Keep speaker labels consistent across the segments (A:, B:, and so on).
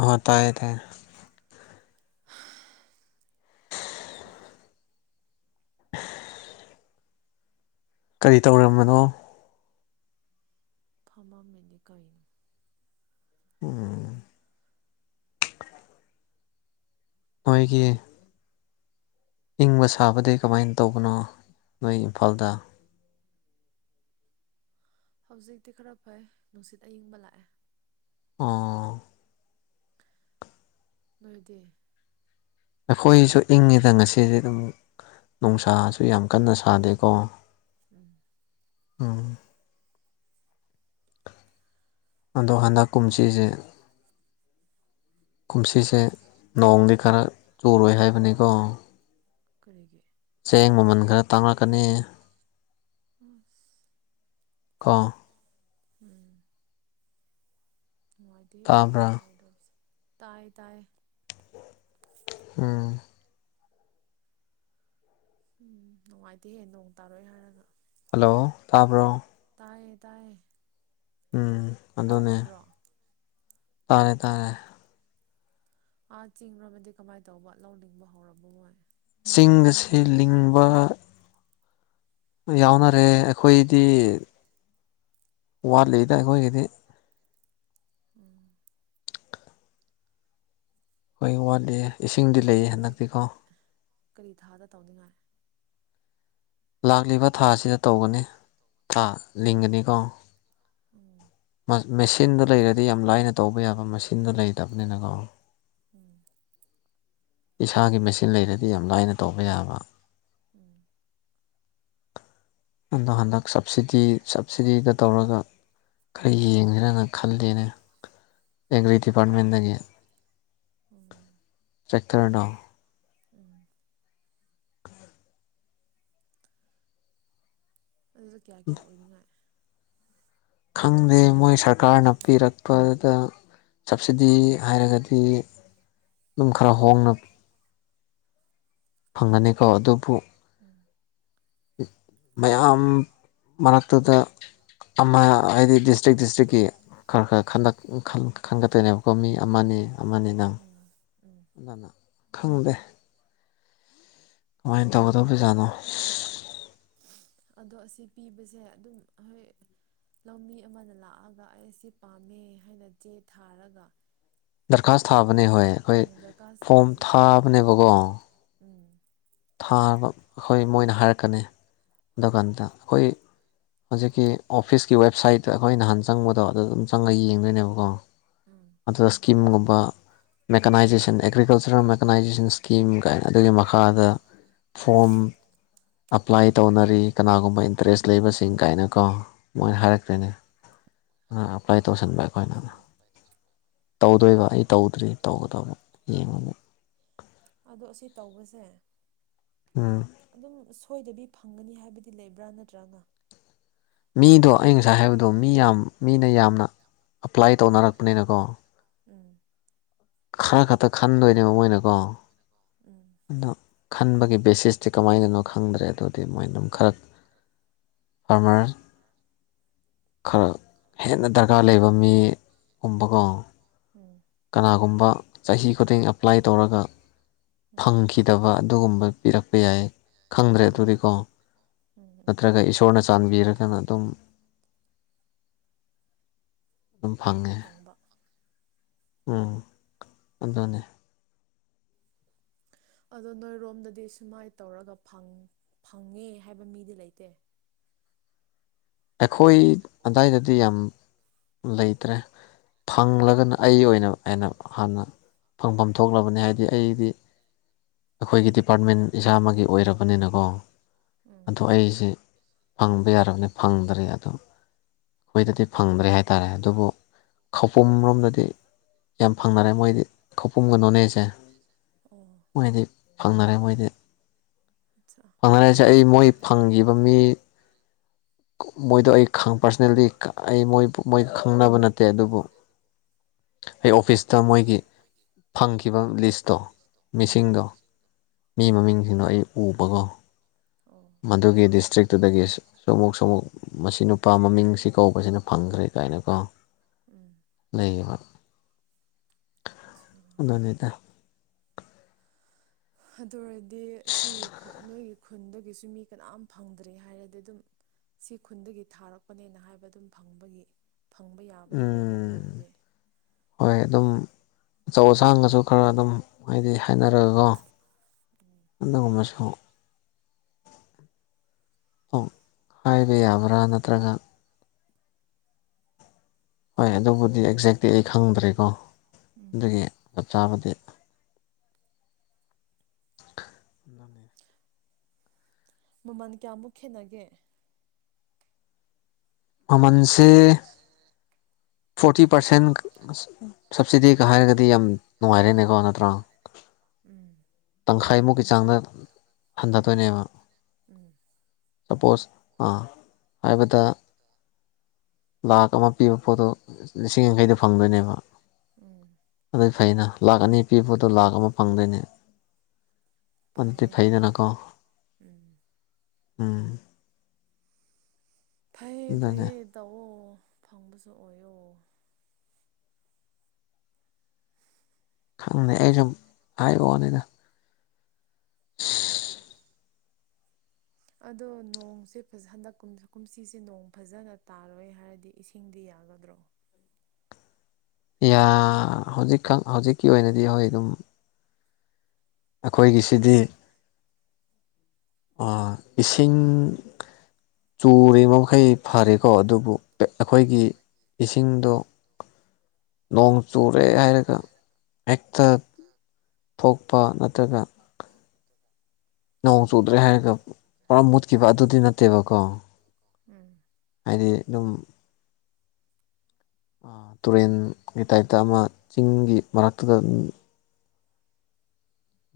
A: ꯑꯣ ꯇꯥꯏꯌꯦ ꯇꯥꯏꯌꯦ
B: [inaudible]
A: ꯀꯔꯤ ꯇꯧꯔꯝꯕꯅꯣ
B: ꯐꯝ ꯃꯝꯃꯤꯅꯤ ꯀꯩꯅꯣ
A: ꯎꯝ ꯅꯣꯏꯒꯤ ꯏꯪꯕ ꯁꯥꯕꯗꯤ ꯀꯃꯥꯏꯅ ꯇꯧꯕꯅꯣ ꯅꯣꯏ ꯏꯝꯐꯥꯜꯗ [inaudible]
B: ꯍꯧꯖꯤꯛꯇꯤ ꯈꯔ ꯐꯩ ꯅꯨꯡꯁꯤꯠ ꯑꯏꯪꯕ ꯂꯥꯛꯑꯦ
A: ꯑꯣ
B: ꯅꯣꯏꯗꯤ
A: ꯑꯩꯈꯣꯏꯁꯨ ꯏꯪꯉꯤꯗ ꯉꯁꯤꯗꯤ ꯑꯗꯨꯝ ꯅꯨꯡꯁꯥꯁꯨ ꯌꯥꯝ ꯀꯟꯅ ꯁꯥꯗꯦꯀꯣ
B: ꯎꯝ
A: ꯎꯝ ꯑꯗꯣ ꯍꯟꯗꯛ ꯀꯨꯝꯁꯤꯁꯦ ꯀꯨꯝꯁꯤꯁꯦ ꯅꯣꯡꯗꯤ ꯈꯔ ꯆꯨꯔꯣꯏ ꯍꯥꯏꯕꯅꯤꯀꯣ
B: ꯀꯔꯤꯒꯤ
A: ꯆꯦꯡ ꯃꯃꯜ ꯈꯔ ꯇꯥꯡꯉꯛꯀꯅꯤ
B: ꯑꯁ
A: ꯀꯣ
B: ꯎꯝ ꯅꯨꯡꯉꯥꯏꯗꯤ
A: ꯇꯥꯕ꯭ꯔꯥ
B: ꯅꯣꯡꯇꯗꯕꯁꯤ ꯇꯥꯏ ꯇꯥꯏ
A: ꯎꯝ
B: ꯎꯝ ꯅꯨꯡꯉꯥꯏꯇꯦꯍꯦ ꯅꯣꯡ ꯇꯥꯔꯣꯏ ꯍꯥꯏꯔꯒ
A: ꯍꯜꯂꯣ ꯇꯥꯕ꯭ꯔꯣ
B: ꯇꯥꯏꯌꯦ ꯇꯥꯏꯌꯦ
A: ꯎꯝ ꯑꯗꯨꯅꯦ
B: ꯇꯥꯗꯕ꯭ꯔꯣ
A: ꯇꯥꯔꯦ ꯇꯥꯔꯦ
B: ꯑꯥ ꯆꯤꯡꯔꯣꯝꯗꯗꯤ ꯀꯃꯥꯏꯅ ꯇꯧꯕ ꯂꯧꯂꯤꯡꯕ ꯍꯧꯔꯕ ꯃꯣꯏ
A: ꯆꯤꯡꯗꯁꯦ ꯂꯤꯡꯕ ꯌꯥꯎꯅꯔꯦ ꯑꯩꯈꯣꯏꯗꯤ ꯋꯥꯠꯂꯤꯗ ꯑꯩꯈꯣꯏꯒꯤꯗꯤ
B: ꯎꯝ
A: ꯑꯩꯈꯣꯏ ꯋꯥꯠꯂꯤꯌꯦ
B: ꯑꯗꯨꯗꯤ ꯀ ꯀꯔꯤ ꯊꯥꯗ ꯇꯧꯅꯤꯡꯉꯥꯏ
A: ꯂꯥꯛꯂꯤꯕ ꯊꯥ ꯑꯁꯤꯗ ꯇꯧꯒꯅꯤ ꯊꯥ ꯂꯤꯡꯒꯅꯤꯀꯣ
B: ꯎꯝ
A: ꯃꯥ ꯃꯦꯁꯤꯟꯗꯣ ꯂꯩꯔꯗꯤ ꯌꯥꯝ ꯂꯥꯏꯅ ꯇꯧꯕ ꯌꯥꯕ ꯃꯁꯤꯟꯗꯣ ꯂꯩꯇꯕꯅꯤꯅꯀꯣ
B: ꯎꯝ
A: ꯏꯁꯥꯒꯤ ꯃꯦꯁꯤꯟ ꯂꯩꯔꯗꯤ ꯌꯥꯝ ꯂꯥꯏꯅ ꯇꯧꯕ ꯌꯥꯕ
B: [inaudible]
A: ꯑꯗꯣ ꯍꯟꯗꯛ ꯁꯕꯁꯤꯗꯤ ꯁꯕꯁꯤꯗꯤꯗ ꯇꯧꯔꯒ ꯈꯔ ꯌꯦꯡꯖꯤꯔꯅ ꯈꯜꯂꯤꯅꯦ ꯑꯦꯒ꯭ꯔꯤ ꯗꯤꯄꯥꯔꯠꯃꯦꯟꯗꯒꯤ
B: ꯎꯝ
A: ꯆꯦꯛꯇꯔꯗꯣ
B: ꯎꯝ ꯑꯗꯨꯗ ꯀꯌꯥ ꯀꯌꯥ ꯑꯣꯏꯅꯤꯡꯉꯥꯏ
A: ꯈꯪꯗꯦ ꯃꯣꯏ ꯁꯔꯀꯥꯔꯅ ꯄꯤꯔꯛꯄꯗ ꯁꯞꯕꯁꯤꯗꯤ ꯍꯥꯏꯔꯒꯗꯤ ꯑꯗꯨꯝ ꯈꯔ ꯍꯣꯡꯅ ꯐꯪꯒꯅꯤꯀꯣ ꯑꯗꯨꯐꯨ
B: ꯎꯝ
A: ꯃꯌꯥꯝ ꯃꯔꯛꯇꯨꯗ ꯑꯃ ꯍꯥꯏꯗꯤ ꯗꯤꯁꯇ꯭ꯔꯤꯛ ꯗꯤꯁꯇ꯭ꯔꯤꯛꯀꯤ ꯈꯔ ꯈꯔ ꯈꯟꯒꯠ ꯈꯟ ꯈꯟꯒꯠꯇꯣꯏꯅꯦꯕꯀꯣ ꯃꯤ ꯑꯃꯅꯤ ꯑꯃꯅꯤ ꯅ
B: ꯎꯝ ꯎꯝ
A: ꯑꯗꯨꯅ ꯈꯪꯪꯗꯦ ꯀꯃꯥꯏꯅ ꯇꯧꯒꯗꯧꯕ ꯖꯥꯠꯅꯣ
B: ꯑꯗꯣ ꯑꯁꯤ ꯄꯤꯕꯖꯦ ꯑꯗꯨꯝ ꯍꯣꯏ ꯂꯧꯃꯤ ꯑꯃꯗ ꯂꯥꯛꯑꯒ ꯑꯩ ꯁꯤ ꯄꯥꯝꯃꯦ ꯍꯥꯏꯅ ꯆꯦ ꯊꯥꯔꯒ
A: ꯗꯔꯈꯥꯁ ꯊꯥꯕꯅꯦ ꯍꯣꯏ ꯑꯈꯣꯏ
B: ꯎꯝ ꯗꯔꯀꯥꯔ
A: ꯐꯣꯝ
B: ꯁꯥꯕꯗꯣ
A: ꯊꯥꯕꯅꯦꯕꯀꯣ
B: ꯎꯝ
A: ꯊꯥꯕ ꯍꯣꯏ ꯃꯣꯏꯅ ꯍꯥꯏꯔꯛꯀꯅꯤ ꯑꯗꯨ ꯀꯥꯟꯗ ꯈꯣꯏ ꯍꯧꯖꯤꯛꯀꯤ ꯑꯣꯐꯤꯁꯀꯤ ꯋꯦꯕꯁꯥꯏꯠꯇ ꯑꯩꯈꯣꯏ ꯅꯍꯥꯟ ꯆꯪꯕꯗꯣ ꯑꯗꯨ ꯑꯗꯨꯝ ꯆꯪꯉꯒ ꯌꯦꯡꯗꯣꯏꯅꯦꯕꯀꯣ ꯑꯗꯨꯗ ꯏꯁꯀꯤꯝꯒꯨꯝꯕ ꯃꯦꯀꯅꯥꯏꯖꯦꯁꯟ ꯑꯦꯒ꯭ꯔꯤꯀꯜꯆꯔꯦꯜ ꯃꯦꯀꯅꯥꯏꯖꯦꯁꯟ ꯁ꯭ꯀꯤꯝ ꯀꯥꯏꯅ ꯑꯗꯨꯒꯤ ꯃꯈꯥꯗ ꯐꯣꯝ ꯑꯄ꯭ꯂꯥꯏ ꯇꯧꯅꯔꯤ ꯀꯅꯥꯒꯨꯝꯕ ꯏꯟꯇꯔꯦꯁ ꯂꯩꯕꯁꯤ ꯁꯤꯡ ꯀꯥꯏꯅꯀꯣ ꯃꯣꯏ ꯍꯥꯏꯔꯛꯈ꯭ꯔꯤꯅꯤ ꯑꯥ ꯑꯦꯄ꯭ꯂꯥꯏ ꯇꯧꯕꯁꯟꯕ ꯑꯈꯣꯏꯅ
B: ꯑꯆꯥ
A: ꯇꯧꯗꯣꯏꯕ ꯑꯩ ꯇꯧꯗ꯭ꯔꯤ ꯇꯧꯒꯗꯕ ꯌꯦꯡꯉꯨꯕ
B: ꯑꯗꯣ ꯑꯁꯤ ꯇꯧꯕꯁꯓꯦ
A: ꯎꯝ
B: ꯑꯗꯨꯝ ꯁꯣꯏꯗꯕꯤ ꯐꯪꯒꯅꯤ ꯍꯥꯏꯕꯗꯤ ꯂꯩꯕ꯭ꯔꯥ ꯅꯠꯇ꯭ꯔꯥꯒ
A: ꯃꯤꯗꯣ ꯑꯩ ꯉꯁꯥꯏ ꯍꯥꯏꯕꯗꯣ ꯃꯤ ꯌꯥꯝ ꯃꯤꯅ ꯌꯥꯝꯅ ꯑꯄ꯭ꯂꯥꯏ ꯇꯧꯅꯔꯛꯄꯅꯤꯅꯀꯣ
B: ꯎꯝ
A: ꯈꯔ ꯈꯇ ꯈꯟꯗꯣꯏꯅꯦꯕ ꯃꯣꯏꯅꯀꯣ
B: ꯎꯝ
A: ꯑꯗꯣ ꯈꯟꯕꯒꯤ ꯕꯦꯁꯤꯁ ꯁꯤ ꯀꯃꯥꯏꯅꯅꯣ ꯈꯪꯗ꯭ꯔꯦ ꯑꯗꯨꯗꯤ ꯃꯣꯏ ꯑꯗꯨꯝ ꯈꯔ ꯐꯥꯔꯃꯔ ꯈꯔ ꯍꯦꯟꯅ ꯗꯔ ꯀꯥꯔ ꯂꯩꯕ ꯃꯤ ꯒꯨꯝꯕꯀꯣ
B: ꯎꯝ
A: ꯀꯅꯥꯒꯨꯝꯕ ꯕꯥ ꯆꯍꯤ ꯈꯨꯗꯤꯡ ꯑꯦꯄ꯭ꯂꯥꯏ ꯇꯧꯔꯒ
B: ꯎꯝ
A: ꯐꯪꯈꯤꯗꯕ ꯑꯗꯨꯒꯨꯝꯕ ꯄꯤꯔꯛꯄ ꯌꯥꯏ ꯈꯪꯗ꯭ꯔꯦ
B: ꯎꯝ
A: ꯑꯗꯨꯗꯤꯀꯣ
B: ꯎꯝ
A: ꯅꯠꯇ꯭ꯔꯒ ꯏꯁꯣꯔꯅ ꯆꯥꯟꯕꯤꯔꯒꯅ ꯑꯗꯨꯝ ꯑꯗꯨꯝ ꯐꯪꯉꯦ
B: ꯐꯪꯕ
A: ꯎꯝ ꯑꯗꯨꯅꯦ
B: ꯑꯗꯣ ꯅꯣꯏꯔꯣꯝꯗꯗꯤ ꯁꯨꯃꯥꯏ ꯇꯧꯔꯒ ꯐꯪ ꯐꯪꯉꯦ ꯍꯥꯏꯕ ꯃꯤꯗꯤ ꯂꯩꯇꯦ
A: [inaudible] ꯑꯩꯈꯣꯏ ꯑꯗꯥꯏꯗꯗꯤ ꯌꯥꯝ ꯂꯩꯇ꯭ꯔꯦ ꯐꯪꯂꯒꯅ ꯑꯩ ꯑꯣꯏꯅ ꯑꯦꯅ ꯍꯥꯟꯅ ꯐꯪꯐꯝ ꯊꯣꯛꯂꯕꯅꯤ ꯍꯥꯏꯗꯤ ꯑꯩꯗꯤ ꯑꯈꯣꯏꯒꯤ ꯗꯤꯄꯥꯔꯠꯃꯦꯟ ꯏꯁꯥ ꯃꯛꯒꯤ ꯑꯣꯏꯔꯕꯅꯤꯅꯀꯣ
B: ꯎꯝ
A: ꯑꯗꯣ ꯑꯩꯖꯦ ꯐꯪꯕ ꯌꯥꯔꯕꯅꯦ ꯐꯪꯗꯔꯦ ꯑꯗꯣ ꯑꯩꯈꯣꯏꯗꯗꯤ ꯐꯪꯗ꯭ꯔꯦ ꯍꯥꯏꯇꯥꯔꯦ ꯑꯗꯨꯕꯨ ꯈꯧꯄꯨꯝ ꯔꯣꯝꯗꯗꯤ ꯌꯥꯝ ꯐꯪꯅꯔꯦ ꯃꯣꯏꯗꯤ ꯈꯧꯄꯨꯝꯒ ꯅꯣꯅꯦꯁꯦ
B: ꯑꯣ
A: ꯃꯣꯏꯗꯤ ꯐꯪꯅꯔꯦ ꯃꯣꯏꯗꯤ
B: ꯑꯠꯆꯥ
A: ꯐꯪꯅꯔꯁꯦ ꯑꯩ ꯃꯣꯏ ꯐꯪꯈꯤꯕ ꯃꯤ ꯃꯣꯏꯗꯣ ꯑꯩ ꯄꯥꯔꯁꯅꯦꯜꯂꯤ ꯑꯩꯏ ꯃꯣꯏꯒ ꯈꯪꯅꯕ ꯅꯠꯇꯦ ꯑꯗꯨꯕꯨ ꯑꯩ ꯑꯣꯐꯤꯁꯇ ꯃꯣꯏꯒꯤ ꯐꯪꯈꯤꯕ ꯂꯤꯁꯇꯣ
B: ꯎꯝ
A: ꯃꯤꯁꯤꯡꯗꯣ ꯃꯤ
B: ꯎꯝ
A: ꯃꯃꯤꯡꯁꯤꯡꯗꯣ ꯑꯩ ꯎꯕꯒꯣ
B: ꯑꯣ
A: ꯃꯗꯨꯒꯤ ꯗꯤꯁꯇ꯭ꯔꯤꯛꯇꯨꯗꯒꯤ ꯁꯨꯃꯨꯛ ꯁꯨꯃꯨꯛ ꯃꯁꯤ ꯅꯨꯄꯥ ꯃꯃꯤꯡꯁꯤ ꯀꯧꯕꯁꯤꯅ ꯐꯪꯈ꯭ꯔꯦ ꯀꯥꯏꯅꯀꯣ
B: ꯎꯝ
A: ꯂꯩꯌꯦꯕ
B: ꯑꯠꯆꯥ
A: ꯑꯗꯨꯅꯤꯗ
B: ꯑꯗꯨ ꯑꯣꯏꯔꯗꯤ ꯁꯤ ꯈꯨꯟ ꯅꯣꯏꯒꯤ ꯈꯨꯟꯗꯒꯤꯁꯨ ꯃꯤ ꯀꯅꯥꯝ ꯐꯪꯗ꯭ꯔꯤ ꯍꯥꯏꯔꯗꯤ ꯑꯗꯨꯝ ꯁꯤ ꯈꯨꯟꯗꯒꯤ ꯊꯥꯔꯛꯄꯅꯦꯅ ꯍꯥꯏꯕ ꯑꯗꯨꯝ ꯐꯪꯕꯒꯤ ꯐꯪꯕ ꯌꯥꯕꯗꯤ ꯂꯩꯅꯤ ꯑꯗꯨ
A: ꯎꯝ
B: ꯑꯣꯏꯔꯗꯤ
A: ꯍꯣꯏ ꯑꯗꯨꯝ ꯑꯆꯧ ꯑꯁꯥꯡꯒꯁꯨ ꯈꯔ ꯑꯗꯨꯝ ꯍꯥꯏꯗꯤ ꯍꯥꯏꯅꯔꯒꯀꯣ ꯑꯗꯨꯒꯨꯝꯕꯁꯨ [inaudible] ꯑꯣ ꯍꯥꯏꯕ ꯌꯥꯕ꯭ꯔꯥ ꯅꯠꯇ꯭ꯔꯒ ꯍꯣꯏ ꯑꯗꯨꯕꯨꯗꯤ ꯑꯦꯛꯖꯦꯛꯇꯤ ꯑꯩ ꯈꯪꯗ꯭ꯔꯦꯀꯣ
B: ꯎꯝ
A: ꯑꯗꯨꯒꯤ ꯆꯕꯗꯤ
B: ꯃꯃꯜ ꯀꯌꯥꯃꯨꯛ ꯈꯦꯠꯅꯒꯦ
A: ꯃꯃꯜꯁꯦ ꯐꯣꯔꯇꯤ ꯄꯔꯁꯦꯟ ꯁꯕꯁꯤꯗꯤꯒ ꯍꯥꯏꯔꯒꯗꯤ ꯌꯥꯝ ꯅꯨꯡꯉꯥꯏꯔꯦꯅꯦꯀꯣ ꯅꯠꯇ꯭ꯔꯥ
B: ꯎꯝ
A: ꯈꯥꯏꯃꯨꯛꯀꯤ ꯆꯥꯡꯗ ꯍꯟꯊꯗꯣꯏꯅꯦꯕ
B: ꯎꯝ
A: ꯁꯄꯣꯁ ꯑꯥ ꯍꯥꯏꯕꯗ ꯂꯥꯛ ꯑꯃ ꯄꯤꯕ ꯄꯣꯠꯇꯣ ꯂꯤꯁꯤꯡ ꯌꯥꯡꯈꯩꯗ ꯐꯪꯗꯣꯏꯅꯦꯕ
B: ꯎꯝ
A: ꯑꯗꯨꯏ ꯐꯩꯅ ꯂꯥꯛ ꯑꯅꯤ ꯄꯤꯕꯗꯣ ꯂꯥꯛ ꯑꯃ ꯐꯪꯗꯣꯏꯅꯦ ꯑꯗꯨꯗꯤ ꯐꯩꯗꯅꯥꯀꯣ
B: ꯎꯝ
A: ꯎꯝ
B: ꯐꯩꯌꯦ
A: ꯑꯗꯨꯅꯦ
B: ꯐꯩꯌꯦꯦ ꯇꯧꯑꯣ ꯐꯪꯕꯁꯨ ꯑꯣꯏꯌꯣ
A: ꯈꯪꯅꯤ ꯑꯩ ꯁꯨꯝ ꯍꯥꯏꯕ ꯋꯅꯤꯗ ꯏꯁ
B: ꯑꯗꯣ ꯅꯣꯡꯁꯦ ꯍꯟꯗꯛ ꯀꯨꯝꯁꯤꯁꯦ ꯅꯣꯡ ꯐꯖꯅ ꯇꯥꯔꯣꯏ ꯍꯥꯏꯔꯗꯤ ꯏꯁꯤꯡꯗꯤ ꯌꯥꯒꯗ꯭ꯔꯣ
A: ꯌꯥ ꯍꯧꯖꯤꯛ ꯈꯛ ꯍꯧꯖꯤꯛꯀꯤ ꯑꯣꯏꯅꯗꯤ ꯍꯣꯏ ꯑꯗꯨꯝ ꯑꯩꯈꯣꯏꯒꯤꯁꯤꯗꯤ ꯑꯥ ꯏꯁꯤꯡ ꯆꯨꯔꯤ ꯃꯈꯩ ꯐꯔꯦꯀꯣ ꯑꯗꯨꯕꯨ
B: ꯎꯝ
A: ꯑꯩꯈꯣꯏꯒꯤ ꯏꯁꯤꯡꯗꯣ ꯅꯣꯡ ꯆꯨꯔꯦ ꯍꯥꯏꯔꯒ ꯍꯦꯛꯇ ꯊꯣꯛꯄ ꯅꯠꯇ꯭ꯔꯒ ꯅꯣꯡ ꯆꯨꯗ꯭ꯔꯦ ꯍꯥꯏꯔꯒ ꯄꯨꯔꯥ ꯃꯨꯠꯈꯤꯕ ꯑꯗꯨꯗꯤ ꯅꯠꯇꯦꯕꯀꯣ
B: ꯎꯝ
A: ꯍꯥꯏꯗꯤ ꯑꯗꯨꯝ ꯑꯥ ꯇꯨꯔꯦꯟꯒꯤ ꯇꯥꯏꯞꯇ ꯑꯃ ꯆꯤꯡꯒꯤ ꯃꯔꯛꯇꯨꯗ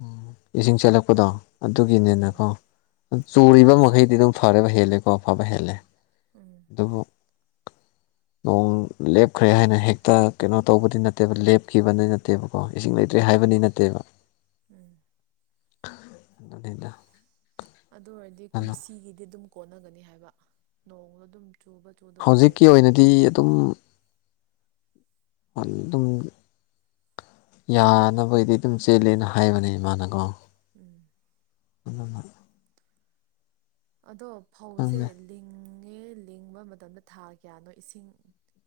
A: ꯑꯣ ꯏꯁꯤꯡ ꯆꯠꯂꯛꯄꯗꯣ
B: ꯎꯝ
A: ꯑꯗꯨꯒꯤꯅꯤꯅꯀꯣ
B: ꯂꯣꯛꯀꯤ
A: ꯆꯨꯔꯤꯕ
B: ꯏꯁꯤꯡ
A: ꯃꯈꯩꯗꯤ ꯑꯗꯨꯝ ꯐꯔꯦꯕ ꯍꯦꯜꯂꯦꯀꯣ ꯑꯐꯕ ꯍꯦꯜꯂꯦ
B: ꯎꯝ
A: ꯑꯗꯕꯨ ꯅꯣꯡ ꯂꯦꯞꯈ꯭ꯔꯦ ꯍꯥꯏꯅ ꯍꯦꯛꯇ ꯀꯩꯅꯣ ꯇꯧꯕꯗꯤ ꯅꯠꯇꯦꯕ ꯂꯦꯞꯈꯤꯕꯗꯤ ꯅꯠꯇꯦꯕꯀꯣ ꯏꯁꯤꯡ ꯂꯩꯇ꯭ꯔꯤ ꯍꯥꯏ ꯍꯥꯏꯕꯗꯤ ꯅꯠꯇꯦꯕ
B: ꯎꯝ
A: ꯑꯗꯨꯅꯤꯗ
B: ꯑꯗꯨ ꯑꯣꯏꯔꯗꯤ ꯀꯨꯝꯁꯤꯒꯤꯗꯤ ꯑꯗꯨꯝ ꯀꯣꯟꯅꯒꯅꯤ ꯍꯥꯏꯕ ꯅꯣꯡꯗꯣ ꯑꯗꯨꯝ ꯆꯨꯕ ꯆꯨꯗꯕ
A: ꯍꯧꯖꯤꯛꯀꯤ
B: ꯂꯩꯔꯁꯨ
A: ꯑꯣꯏꯅꯗꯤ ꯑꯗꯨꯝ ꯐꯜ ꯑꯗꯨꯝ ꯌꯥꯅꯕꯩꯗꯤ ꯑꯗꯨꯝ ꯆꯦꯜꯂꯦꯅ ꯍꯥꯏꯕꯅꯦ ꯏꯃꯥꯅꯀꯣ
B: ꯎꯝ
A: [unintelligible]
B: ꯑꯗꯣ ꯐꯧꯁꯦ
A: ꯈꯪꯗꯦ
B: ꯂꯤꯡ ꯪꯅꯦ ꯂꯤꯡꯕ ꯃꯇꯝꯗ ꯊꯥ ꯀꯌꯥꯅꯣ ꯏꯁꯤꯡ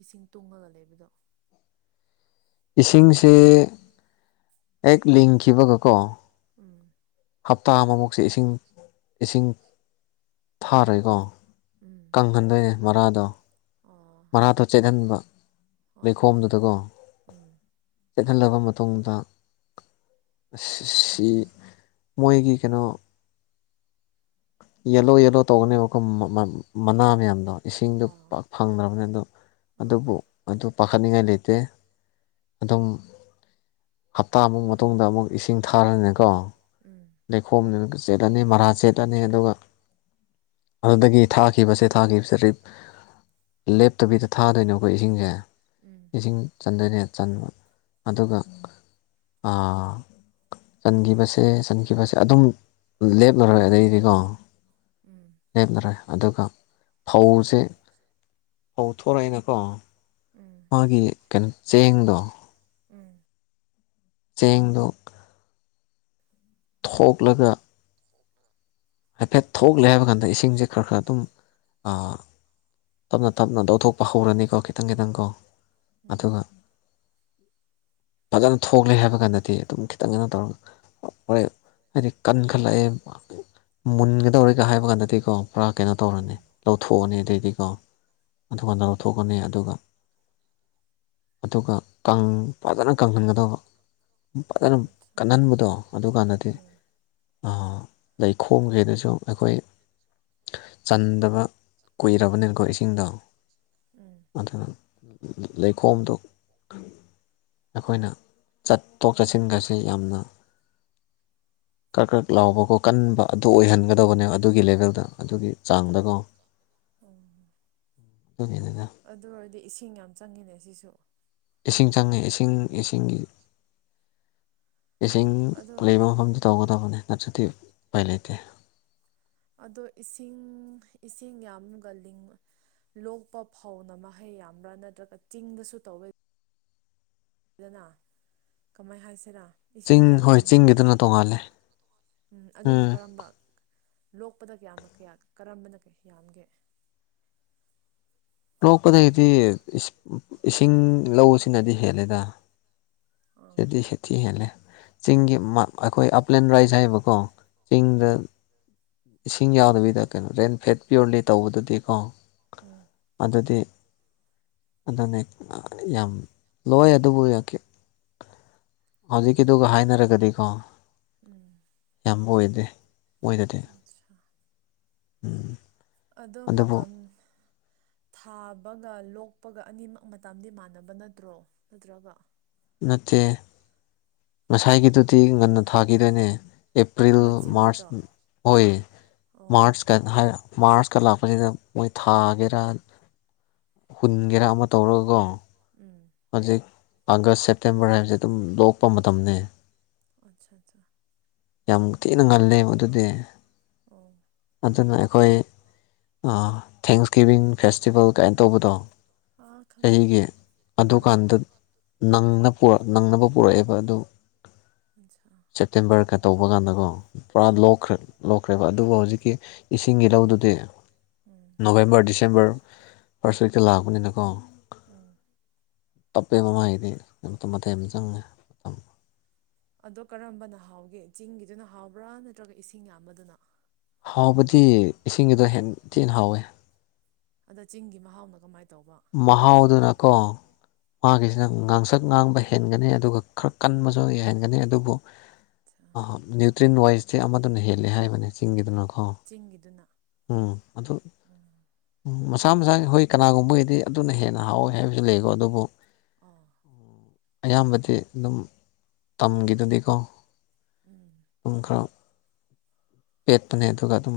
B: ꯏꯁꯤꯡ ꯇꯨꯡꯉꯒ ꯂꯩꯕꯗꯣ
A: [inaudible] ꯏꯁꯤꯡꯁꯦ ꯍꯦꯛ ꯂꯤꯡꯈꯤꯕꯒꯀꯣ
B: ꯎꯝ
A: ꯍꯞꯇꯥ ꯑꯃꯃꯨꯛꯁꯦ ꯏꯁꯤꯡ ꯏꯁꯤꯡ ꯊꯥꯔꯣꯏꯀꯣ
B: ꯎꯝ
A: ꯀꯪꯍꯟꯗꯣꯏꯅꯦ ꯃꯔꯥꯗꯣ
B: ꯑꯥ
A: ꯃꯔꯥꯊꯣ ꯆꯠꯍꯟꯕ
B: ꯑꯥ
A: ꯂꯩꯈꯣꯝꯗꯨꯗꯀꯣ
B: ꯎꯝ
A: ꯆꯦꯂꯕ ꯃꯇꯨꯡꯗ ꯁꯤ ꯃꯣꯏꯒꯤ ꯀꯩꯅꯣ ꯌꯦꯜꯂꯣ ꯌꯦꯜꯂꯣ ꯇꯧꯒꯅꯦꯕꯀꯣ ꯃꯅꯥ ꯃꯌꯥꯝꯗꯣ ꯏꯁꯤꯡꯗꯣ
B: ꯑꯥ
A: ꯐꯪꯗ꯭ꯔꯕꯅꯤ ꯑꯗꯣ
B: ꯑꯥ
A: ꯑꯗꯨꯕꯨ ꯑꯗꯨ ꯄꯥꯈꯠꯅꯤꯡꯉꯥꯏ ꯂꯩ ꯇꯦ ꯑꯗꯨꯝ ꯍꯞꯇꯥꯃꯨꯛ ꯃꯇꯨꯡꯗ ꯑꯃꯨꯛ ꯏꯁꯤꯡ ꯊꯥꯔꯅꯤꯀꯣ
B: ꯎꯝ
A: ꯂꯩꯈꯣꯝꯗꯨꯅ ꯆꯦꯠꯂꯅꯤ ꯃꯔꯥ ꯆꯦꯠꯂꯅꯤ ꯑꯗꯨꯒ ꯑꯗꯨꯗꯒꯤ ꯊꯥꯈꯤꯕꯁꯦ ꯊꯥꯈꯤꯕꯁꯦ ꯔꯤꯠ ꯂꯦꯞꯇꯕꯤꯗ ꯊꯥꯗꯣꯏꯅꯦꯀꯣ ꯏꯁꯤꯡꯖꯦ
B: ꯎꯝ
A: ꯏꯁꯤꯡ ꯆꯟꯗꯣꯏꯅꯦ ꯆꯟꯕ ꯑꯗꯨꯒ ꯑꯥ ꯆꯟꯈꯤꯕꯁꯦ ꯆꯟ ꯁꯦ ꯑꯗꯨꯝ ꯂꯦꯞꯂꯔꯣꯏ ꯑꯗꯩꯗꯤꯀꯣ
B: ꯎꯝ
A: ꯂꯦꯞꯂꯂꯣꯏ ꯑꯗꯨꯒ ꯐꯧꯁꯦ ꯐꯧ ꯊꯣꯔꯣꯏꯅ ꯀꯣ
B: ꯎꯝ
A: ꯃꯥꯒꯤ ꯀꯩꯅꯣ ꯆꯦꯡꯗꯣ
B: ꯎꯝ
A: ꯆꯦꯡꯗꯣ ꯊꯣꯛꯂꯒ ꯍꯥꯏꯐꯦꯠ ꯊꯣꯛꯂꯦ ꯍꯥꯏꯕ ꯀꯥꯟꯗ ꯏꯁꯤꯡꯁꯦ ꯈꯔ ꯈꯔ ꯑꯗꯨꯝ ꯇꯞꯅ ꯇꯞꯅ ꯂꯧꯊꯣꯛꯄ ꯍꯧꯔꯅꯤꯀꯣ ꯈꯤꯇꯪ ꯈꯤꯇꯪꯀꯣ
B: ꯎꯝ
A: ꯑꯗꯨꯒ ꯐꯖꯅ ꯊꯣꯛꯂꯦ ꯍꯥꯏꯕ ꯀꯥꯟꯗꯗꯤ ꯑꯗꯨꯝ ꯈꯤꯇꯪꯅ ꯇꯧꯔꯒ ꯍꯣꯏ ꯍꯥꯏꯗꯤ ꯀꯟꯈꯠꯂꯛꯑꯦ ꯃꯨꯟꯒꯗꯧꯔꯦ ꯍꯥꯏꯕ ꯅꯠꯇꯦꯀꯣ ꯄꯨꯔꯥ ꯀꯩꯅꯣ ꯇꯧꯔꯅꯤ
B: ꯇꯧꯔꯦ
A: ꯂꯧꯊꯣꯛꯑꯅꯤ
B: ꯎꯝ
A: ꯑꯗꯩꯗꯤꯀꯣ ꯑꯗꯨꯀꯥꯟꯗ
B: ꯎꯝ
A: ꯂꯧꯊꯣꯛꯀꯅꯤ ꯑꯗꯨꯒ ꯑꯗꯨꯒꯀꯪ ꯐꯖꯅ ꯀꯪꯍꯟꯒꯗꯧꯕ ꯐꯖꯅ
B: ꯑꯠꯆꯥ
A: ꯀꯟꯍꯟꯕꯗꯣ ꯑꯗꯨꯀꯥꯟꯗꯗꯤ ꯂꯩ ꯈꯣꯝꯗꯩꯗꯁꯨ ꯑꯩꯈꯣꯏ ꯆꯟꯗꯕ ꯀꯨꯏꯔꯕꯅꯤꯅꯀꯣ ꯏꯁꯤꯡꯗꯣ
B: ꯎꯝ ꯎꯝ
A: ꯑꯗꯨ ꯂꯩꯈꯣꯝꯗꯨ ꯑꯩꯈꯣꯏꯅ ꯆꯠꯊꯣꯛ ꯆꯠꯁꯤꯟꯒꯁꯦ ꯌꯥꯝꯅ ꯀꯔꯛ ꯀꯔꯛ ꯂꯥꯎꯕꯀꯣ ꯀꯟꯅ ꯑꯗꯨ ꯑꯣꯏꯍꯟꯒꯗꯕꯅꯦꯕ ꯑꯗꯨꯒꯤ ꯂꯦꯚꯦꯜꯗ ꯑꯗꯨꯒꯤ ꯆꯥꯡꯗꯀꯣ
B: ꯑꯣ
A: ꯑꯗꯨꯅꯤꯗꯅ
B: ꯑꯗꯨ ꯑꯣꯏꯔꯗꯤ ꯏꯁꯤꯡ ꯌꯥꯝ ꯆꯪꯉꯤꯅꯦ ꯁꯤꯁꯨ
A: ꯏꯁꯤꯡ ꯆꯪꯉꯦ ꯏꯁꯤꯡ ꯏꯁꯤꯡꯒꯤ ꯏꯁꯤꯡ
B: ꯑꯗꯣ
A: ꯂꯩꯕ ꯃꯐꯝꯗ ꯇꯧꯒꯗꯕꯅꯤ ꯅꯠꯇ꯭ꯔꯗꯤ ꯎꯥꯄꯏ ꯂꯩꯇꯦ
B: ꯑꯗꯣ ꯏꯁꯤꯡ ꯏꯁꯤꯡ ꯌꯥꯝꯒꯜꯂꯤꯡꯕ ꯂꯣꯛꯄ ꯐꯧꯅ ꯃꯍꯩ ꯌꯥꯝꯕ꯭ꯔꯥ ꯅꯠꯇ꯭ꯔꯒ ꯆꯤꯡꯗꯁꯨ ꯇꯧꯋꯦ ꯗꯅ ꯀꯃꯥꯏ ꯍꯥꯏꯁꯤꯔ ꯏꯁꯤꯡ
A: ꯆꯤꯡ
B: ꯀꯌꯥꯝ
A: ꯍꯣꯏ
B: ꯐꯪꯗꯕꯤꯗ
A: ꯆꯤꯡꯒꯤꯗꯨꯅ ꯇꯣꯡꯉꯥꯜꯂꯦ
B: ꯎꯝ ꯑꯗꯨꯅ ꯀꯔꯝꯕ ꯂꯣꯛꯄꯗ ꯀꯌꯥꯝꯅ ꯀꯌꯥ ꯀꯔꯝꯕꯅ ꯌꯥꯝꯒꯦ
A: ꯂꯣꯛꯄꯗꯒꯤꯗꯤ ꯏꯁꯤ ꯏꯁꯤꯡ ꯂꯧꯁꯤꯅꯗꯤ ꯍꯦꯜꯂꯦꯗꯥ
B: ꯑꯥ
A: ꯁꯤꯗꯊꯤ ꯁꯊꯤ ꯍꯦꯜꯂꯦ ꯆꯤꯡꯒꯤ ꯃꯥ ꯑꯈꯣꯏ ꯑꯄꯂꯦꯟ ꯔꯥꯏꯖ ꯍꯥꯏꯕꯀꯣ
B: ꯎꯝ
A: ꯆꯤꯡꯗ ꯏꯁꯤꯡ ꯌꯥꯎꯗꯕꯤꯗ ꯀꯩꯅꯣ ꯔꯦꯟ ꯐꯦꯛ ꯄꯤꯌꯣꯔꯂꯤ ꯇꯧꯕꯗꯨꯗꯤ ꯀꯣ
B: ꯎꯝ
A: ꯑꯗꯨꯗꯤ ꯑꯗꯨꯅꯦ ꯌꯥꯝ ꯂꯣꯏ ꯑꯗꯨꯕꯨ ꯌꯈꯤ ꯍꯧꯖꯤꯛꯀꯤꯗꯨꯒ ꯍꯥꯏꯅꯔꯒꯗꯤꯀꯣ
B: ꯎꯝ
A: ꯌꯥꯝ ꯑꯣꯏꯗꯦ ꯃꯣꯏꯗꯗꯤ
B: ꯑꯠꯁꯥ
A: ꯎꯝ
B: ꯑꯗꯣ
A: ꯑꯗꯨꯕꯨ
B: ꯃꯇꯝ ꯊꯥꯕꯒ ꯂꯣꯛꯄꯒ ꯑꯅꯤꯃꯛ ꯃꯇꯝꯗꯤ ꯃꯥꯟꯅꯕ ꯅꯠꯇ꯭ꯔꯣ ꯅꯠꯇ꯭ꯔꯒ
A: ꯅꯠꯇꯦ ꯉꯁꯥꯏꯒꯤꯗꯨꯗꯤ ꯉꯟꯅ ꯊꯥꯈꯤꯗꯣꯏꯅꯦ ꯑꯦꯄ꯭ꯔꯤꯜ
B: ꯑꯃ
A: ꯃꯥꯔꯆ
B: ꯆꯤꯡꯒꯤꯗꯣ
A: ꯑꯣꯏ
B: ꯑꯣ
A: ꯃꯥꯔꯆꯀ ꯍꯥꯏ ꯃꯥꯔꯁ ꯀ ꯂꯥꯛꯄꯖꯤꯗ ꯃꯣꯏ ꯊꯥꯒꯦꯔꯥ ꯍꯨꯟꯒꯦꯔꯥ ꯑꯃ ꯇꯧꯔꯒꯀꯣ
B: ꯎꯝ
A: ꯍꯧꯖꯤꯛ ꯑꯥꯒꯁ ꯁꯦꯞꯇꯦꯝꯕꯔ ꯍꯥꯏꯕꯖꯦ ꯑꯗꯨꯝ ꯂꯣꯛꯄ ꯃꯇꯝꯅꯦ
B: ꯑꯆꯥ ꯆꯥ
A: ꯌꯥꯝ ꯊꯤꯅ ꯉꯜꯂꯦ ꯑꯗꯨꯗꯤ
B: ꯑꯣ
A: ꯑꯗꯨꯅ ꯑꯩꯈꯣꯏ ꯑꯥ ꯊꯦꯡꯁꯒꯤꯕꯤꯡ ꯐꯦꯁꯇꯤꯚꯦꯜ ꯀꯥꯏꯅ ꯇꯧꯕꯗꯣ
B: ꯑꯥ ꯈꯪꯉꯦ
A: ꯆꯍꯤꯒꯤ
B: ꯈꯪꯉꯦ ꯑꯥ
A: ꯑꯗꯨꯀꯥꯟꯗ ꯅꯪꯅ ꯄꯨꯔꯛ ꯅꯪꯅꯕ ꯄꯨꯔꯛꯑꯦꯕ ꯑꯗꯨ
B: ꯑꯠꯁꯥ
A: ꯁꯦꯞꯇꯦꯝꯕꯔꯒ ꯇꯧꯕ ꯀꯥꯟꯗꯀꯣ ꯄꯨꯔꯥ
B: ꯎꯝ
A: ꯂꯣꯛꯈ꯭ꯔꯦ ꯂꯣꯛꯈ꯭ꯔꯦꯕ ꯑꯗꯨꯕꯨ ꯍꯧꯖꯤꯛꯀꯤ ꯏꯁꯤꯡꯒꯤ ꯂꯧꯗꯨꯗꯤ
B: ꯎꯝ
A: ꯅꯣꯕꯦꯝꯕꯔ ꯗꯤꯁꯦꯝꯕꯔ ꯐꯥꯔꯁ ꯋꯤꯛꯇ ꯂꯥꯛꯄꯅꯤꯅꯀꯣ
B: ꯎꯝ
A: ꯇꯞꯄꯦꯕ ꯃꯥꯒꯤꯗꯤ ꯃꯇꯝ ꯌꯥꯝ ꯆꯪꯉꯦ
B: ꯑꯗꯣ ꯀꯔꯝꯕꯅ ꯍꯥꯎꯒꯦ ꯆꯤꯡꯒꯤꯗꯨꯅ ꯍꯥꯎꯕ꯭ꯔꯥ ꯅꯠꯇ꯭ꯔꯒ ꯏꯁꯤꯡ ꯌꯥꯝꯕꯗꯨꯅ
A: ꯍꯥꯎꯕꯗꯤ ꯏꯁꯤꯡꯒꯤꯗꯣ ꯍꯦꯟ ꯊꯤꯅ ꯍꯥꯎꯋꯦ
B: ꯑꯗꯣ ꯆꯤꯡꯒꯤ ꯃꯍꯥꯎꯅ ꯀꯃꯥꯏ ꯇꯧꯕ
A: ꯃꯍꯥꯎꯗꯨꯅ ꯀꯣ ꯃꯥꯒꯤꯁꯤꯅ ꯉꯥꯡꯁꯛ ꯉꯥꯡꯕ ꯍꯦꯟꯒꯅꯤ ꯑꯗꯨꯒ ꯈꯔ ꯀꯟꯕꯖꯨ ꯍꯦꯟꯒꯅꯤ ꯑꯗꯨꯕꯨ
B: ꯑꯠꯁꯥ
A: ꯑꯍ ꯅ꯭ꯌꯨꯇ꯭ꯔꯤꯟ ꯋꯥꯏꯁꯇꯤ ꯑꯃꯗꯨꯅ ꯍꯦꯜꯂꯦ ꯍꯥꯏꯕꯅꯦ ꯆꯤꯡꯒꯤꯗꯨꯅ ꯑꯣ
B: ꯆꯤꯡꯒꯤꯗꯨꯅ
A: ꯎꯝ ꯑꯗꯨ
B: ꯆꯤꯡꯒꯤꯗꯨꯅ ꯎꯝ
A: ꯎꯝ ꯃꯁꯥ ꯃꯁꯥ ꯍꯣꯏ ꯀꯅꯥꯒꯨꯝꯕꯒꯤ ꯑꯗꯨꯅ ꯍꯦꯟꯅ ꯍꯥꯎꯋꯦ ꯍꯥꯏꯕꯖꯨ ꯂꯩꯀꯣ ꯑꯗꯨꯕꯨ
B: ꯑꯣ
A: ꯑꯌꯥꯝꯕꯗꯤ ꯑꯗꯨꯝ ꯇꯝꯒꯤꯗꯨꯗꯤꯀꯣ
B: ꯎꯝ
A: ꯑꯗꯨꯝ ꯈꯔ ꯄꯦꯠꯄꯅꯦ ꯑꯗꯨꯒ ꯑꯗꯨꯝ